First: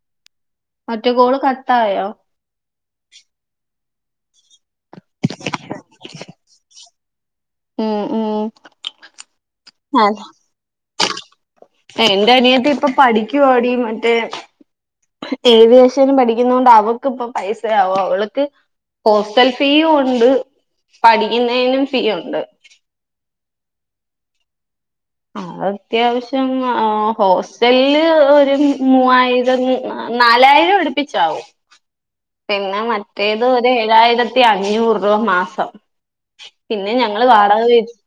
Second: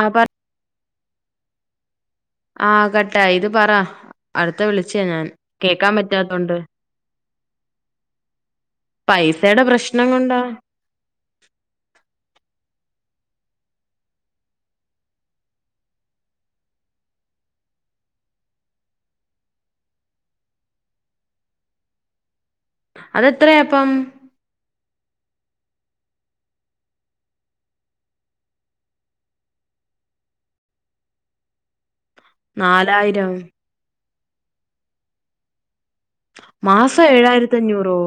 ആപ്പ മറ്റേ ഗോള് കത്തായോ ആഹ കേട്ടാ ഇത് പറ അടുത്ത വിളിച്ചാ ഞാൻ കേക്കാൻ പറ്റാത്തോണ്ട് ഉം ഉം പൈസയുടെ പ്രശ്നം അതെ കൊണ്ടാ എന്റെ അനിയത്തി ഇപ്പൊ പഠിക്കുവാടി മറ്റേ ഏവിയേഷൻ പഠിക്കുന്ന കൊണ്ട് അവൾക്ക് ഇപ്പൊ പൈസയാവുംും അവൾക്ക് ഹോസ്റ്റൽ ഫീയും ഉണ്ട് പഠിക്കുന്നതിനും ഫീ ഉണ്ട് അതെത്രയാ അപ്പം അ അത്യാവശ്യം ഹോസ്റ്റലില് ഒരു മൂവായിരം നാലായിരം എടുപ്പിച്ചാവും പിന്നെ നാലായിരം മറ്റേത് ഒ ഏഴായിര ആയിരത്തി അഞ്ഞൂറ് രൂപ മാസം പിന്നെ മാസം ഞങ്ങള്ൾ ഏഴായിരത്തി വാടക വ അഞ്ഞൂറോ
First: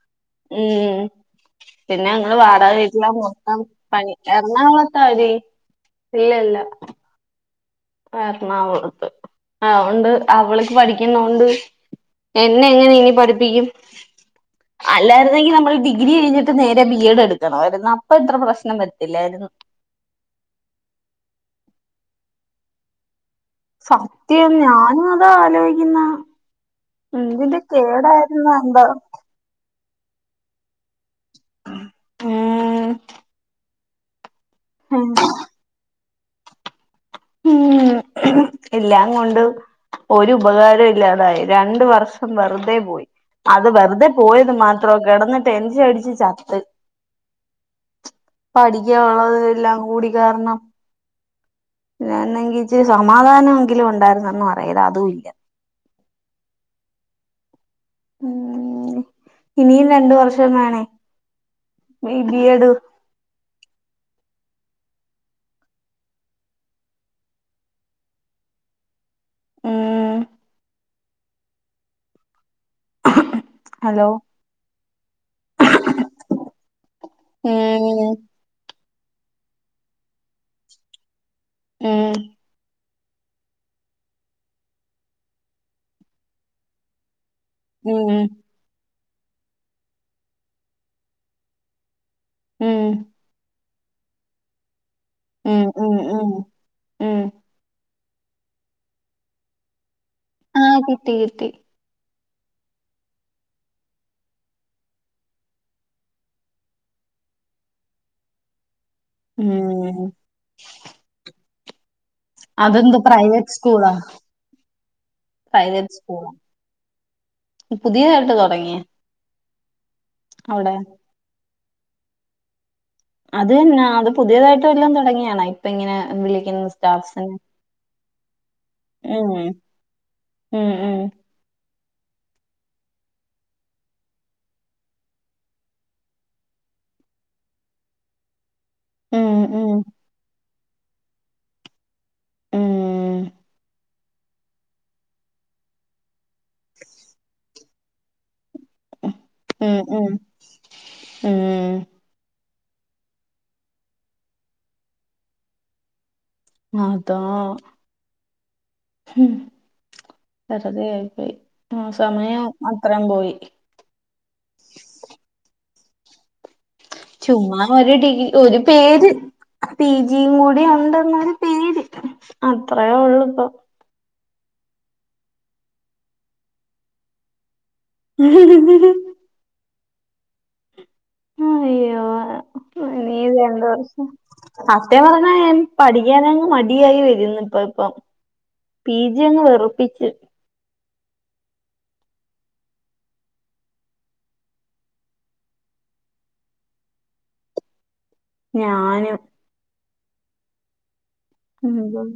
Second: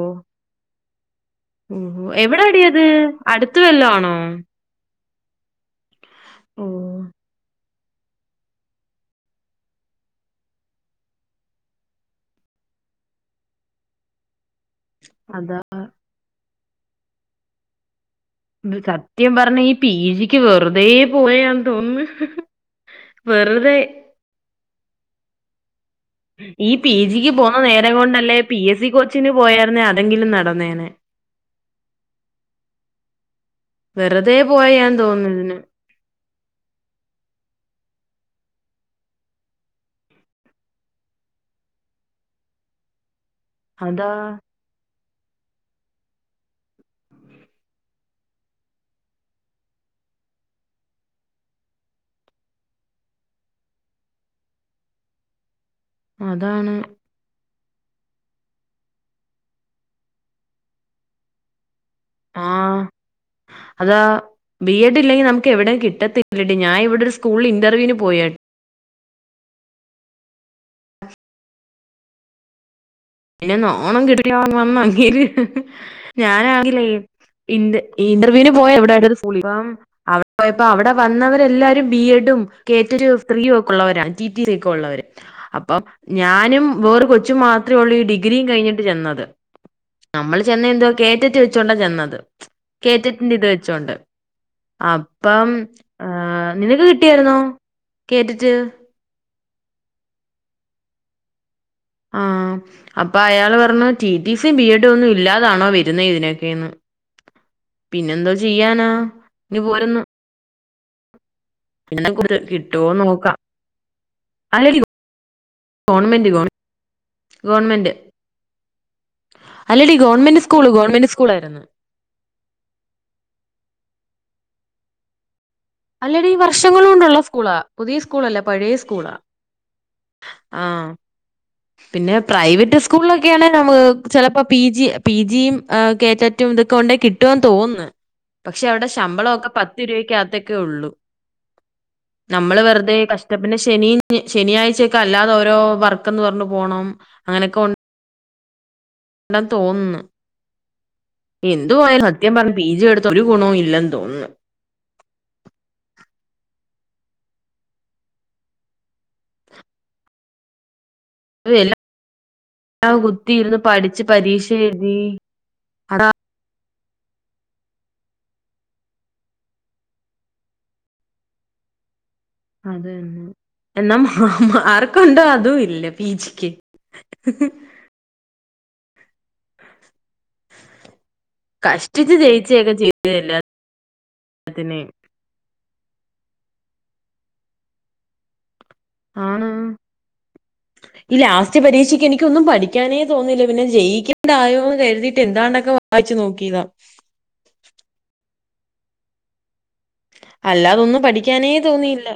ഉ പിന്നെ ഓഹോ ഞങ്ങള്ൾ വാടാ എവിടാടിയത് വീട്ടില അടുത്ത് മൊത്തം വല്ലോ പണി ആണോ എറണാകുള തതി ഇല്ല ഇല്ല ഓ എറണാകുളത്ത് അതൊണ്ട് അവൾക്ക് പഠിക്കുന്നൊണ്ട് എന്നെ എങ്ങനെ ഇനി പഠിപ്പിക്കും അല്ലായിരുന്നെങ്കി അതാ നമ്മള് ഡിഗ്രി കയ്ഞ്ഞ് ട്ട് നേരെ ബി എഡ് എടുക്കണവായ്ര്ന്ന ഇത് സത്യം പറഞ്ഞാ ഈ പീ ജിക്ക് വെറ്തേ പോയാന്ന് തോന്ന് ന്ന് സത്യം ഞാനു ആലോയ് ഈ പി ജിക്ക് പോന്ന നേരം കൊണ്ടല്ലേ കേടായിരുന്നു പി എസ് എന്തോ സി കോച്ചിന് പോയാര്ന്നേ അ തെങ്കിലും നടന്നേനേ. ഉം ഏഹ് വെറ് തേ പോയാന്ന് തോന്നുന്നു ഇതിന് ഉം എല്ലാം കൊണ്ടും ഒരു ബകാരുല്ലാതായി രണ്ട് വർഷം വെറുതെ പോയി അത് വെറ്തെ അതാ പോയത് മാത്രം കെടന്നിട്ട് എഞ്ചിയടിച്ച് ചത്ത് പഠിക്കാവ്ള്ളത് എല്ലാം കൂടി കേറണം ന്നെങ്കിച്ച് സമാധാനങ്കിലും ഉണ്ടായിരുന്നന്ന് പറയാം ഇത് അതുല്ല അതാണ് ഉം ഇനിയും രണ്ട് വർഷം വേണെ ആ അതാ ബി. എഡ് ഇല്ലെങ്കി നമുക്കെവ്ടേം കിട്ടത്തില്ലെടി ഞാ ഇവ്ടൊരു സ്കൂളിൽ ഇന്റർവ്യൂന് പോയ ആ പിന്നെ നാണം ഹലോ കെട്ട്ട്ട് ഞാൻ വന്ന് [unintelligible] ഞാനാണെങ്കിലെ ഇന്റ ഉം ഇന്റർവ്യൂന് പോയ [unintelligible] [unintelligible] അവ്ടെ പോയപൊ അവ്ടെ വന്നവ തെല്ലാരും ബി. ഉം എഡും, കെ റ്റൊരു സ്ത്രീ ഒക്കെ ഉള്ളവരാ. ട്ടീട്ടീരെ ക്കെ ഉള്ളവര്. അപ്പൊ ഞാനും വേറെ കൊച്ചും മാ രൊള്ളീ ഉം ഡിഗ്രീ കഴിഞ്ഞ്ട്ട് ചെന്ന എ നമ്മള് ചെന്നെന്തൊ കേറ്ററ്റൊയ്ച്ചോണ്ടാ ചെന്നത് ഉം കേറ്ററ്റിന്റത് വെ ചൊണ്ട് അപം ഉം ഉം ഉം ഏഹ് നിനക്ക് ഉം കിട്ടിയാര്ന്നോ കേട്ടിറ്റ് ആഹ് കിട്ടി കിട്ടി ആഹ് അപ്പൊ അയാള് പർഞ്ഞു ട്ടീട്ടീസി, ബിഎഡും ഒന്നുല്ലാതാണോ വരുന്നെ ഇതിനൊക്കെന്ന്. പിന്നെന്തോ ചെയ്യാനാ. ഇനി ഉം പോരന്ന് പിന്നെ കിട്ടുവോ അതെന്ത് നോക്കാം പ്രൈവറ്റ് സ്കൂളാ. അല്ലടി പ്രൈവറ്റ് സ്കൂള ഗവൺമെന്റ് ഗവൺ ഗവൺമെന്റ് പുതിയതെട്ത് തുടങ്ങിയ അല്ലടി ഗോൺമെന്റ്സ്കൂള് അവിടെ ഗോൺമെന്റ് സ്കൂളായിരുന്നു അത് ന്നാ അത് പുതിയതായിട്ട് വല്ലോം തുടങ്ങിയാണോ? ഇ അല്ലടി വർഷങ്ങളോണ്ടുള്ള സ്കൂളാ. പുതിയ സ്കൂളല്ല പഴേ സ്കൂളാ ഉം ഉം ആഹ് ഉം പിന്നെ പ്രൈവറ്റ് സ്കൂളിലൊക്കെയാണെ നമ്മക്. ചിലപ്പൊ..... പീജി, പീജിയും കേട്ടറ്റും ഇതൊക്കെ ഉണ്ടെ കിട്ടുവെന്ന് തോന്ന്ന്ന്. പക്ഷെ അവ്ടെ ശമ്പളൊക്കെ ഉം പത്ത് ഉം രൂപക്കകത്തെ വർകെ ഒളളു നമ്മള് ഉം വെറ്തേ കഷ്ടം ശനി ശനിയാഴ്ചക്കൊ അല്ലാതെ ഓരോ വർ ക്ന്ന് പറഞ്ഞു പോണം അങ്ങനെയൊകെ ഒ ണ്ടന്ന് ഉം തോന്ന്ന്ന്. ഉം ഉം എന്തുവായാലും സത്യം പറ പീജി എടുത്തൊരു ഗുണോ ഇല്ലെന്ന് തോന്ന്ന്ന് ക അതാ. ഹും.. വെറുതേ ആയി എല്ലാ പോയി കുത്തിയിരിന്ന് പഠിച്ച് പരീക്ഷ എഴുതി അടാ ചുമ്മാ ഒരു ഡിഗ് ഒരു പേര് പി ജിയും കൂടി ഉണ്ടെന്നൊരു പേര്. അത് അത്രയേ തന്നെ. ഒള്ളുപ്പൊ എന്നാ മാർക്കുണ്ടോ അതും ഇല്ല പി ജിക്ക് അയ്യോ കഷ്ടിച്ച് ജയിച്ചൊക്കെ ചെയ്തു ഇനീ രണ്ട് വർഷം എല്ലാത്തിനെയും. സത്യം പറഞ്ഞാ ഞാൻ പഠിക്കാനങ്ങ് മട് ആയി വരുന്നു ഇപ്പ ഇപ്പം പീജിയങ്ങ് ആണ്. വെറുപ്പിച്ച് ഈ ലാസ്റ്റ് പരീക്ഷക്ക് എനിക്കൊന്നും പഠിക്കാനേ തോന്നിയില്ല പിന്നെ ജയിക്കെണ്ടായോന്ന് കരുതിട്ട് എന്താണ്ടൊക്കെ വായിച്ചു നോക്കീതാ. ഞാനും അല്ലാതൊന്നും പഠി ക്കാനേ ഉം തോന്നിയില്ല.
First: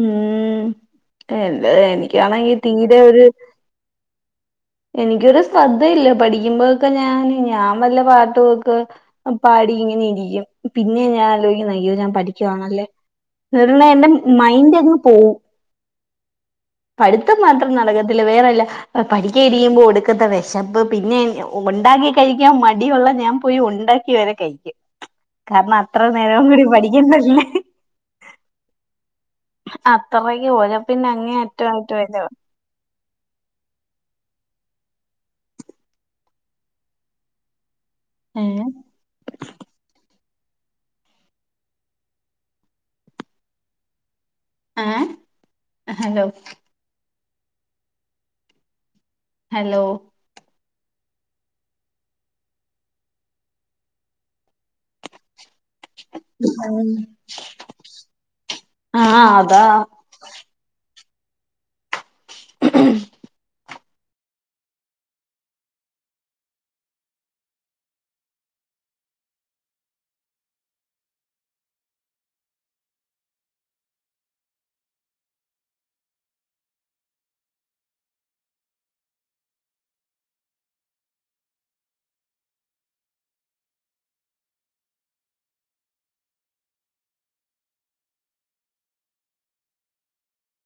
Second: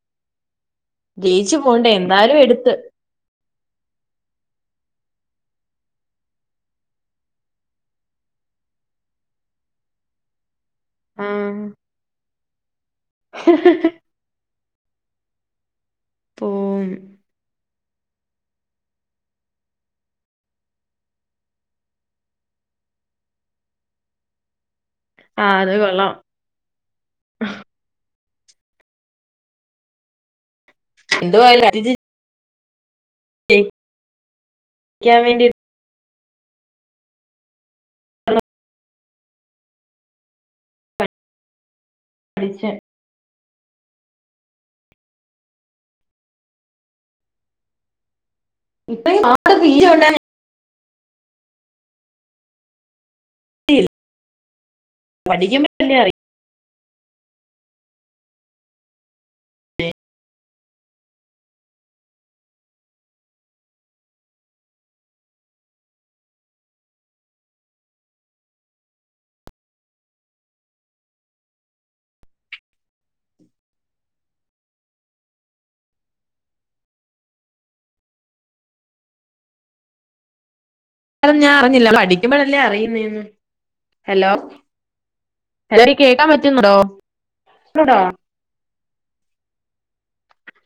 ഉം ജയിച്ചു എന്താ പോണ്ടേ എന്നാലും എനിക്കാണെങ്കി എടുത്ത് തീരെ ഒരു എനിക്കൊരു ശ്രദ്ധയില്ല പഠിക്കുമ്പോഴൊക്കെ ഞാന് ഞാൻ വല്ല പാട്ടുവൊക്ക് പാടി ഇങ്ങനെ ഇരിക്കും പിന്നെ ഞാൻ ആഹ് ആലോയ്ക്കുന്നേ അയ്യോ ഞാൻ പഠിക്കുവാണല്ലേ ഇവിടെയുള്ള എൻ്റെ മ മൈന്റ് അങ്ങ് പോവും. പോവും പഠിത്തം മാത്രം നടക്കത്തില്ല വേറെല്ല ആ പഠി ക്കാ ഇരിക്കുമ്പോ ഒടുക്കത്തെ വെശപ്പ് പിന്നെ ഉണ്ടാക്കി കഴിക്കാൻ മടിയുള്ള ഞാൻ പോയി ഉണ്ടാക്കി വരെ കയ്ക്കും. ആഹ് അത് കാരണം അത്ര കൊള്ളാം നേരം കൂടി പഠിക്കണ്ടല്ലേ അത്രക്ക് ഒഴ പ്പിന്നെ അങ്ങേ അറ്റോ ആയിട്ട് വര്വോ യെ ക്ക്യാൻ വേണ്ടി ഏഹ് പഠിച്ച ഏഹ്, ഹലോ ഇപ്പയും ആട് ഹലോ [unintelligible] ശൽ പടിക്കുമ്പല്ലേ അറി ഉം ആ അ അതാ ഉ [unintelligible] കണം ഞാൻ അറിഞ്ഞില്ല പഠിക്കുമ്പോഴല്ലേ അറിയുന്നേന്ന് ഹലോ ഹലോ കേക്കാൻ പറ്റുന്നു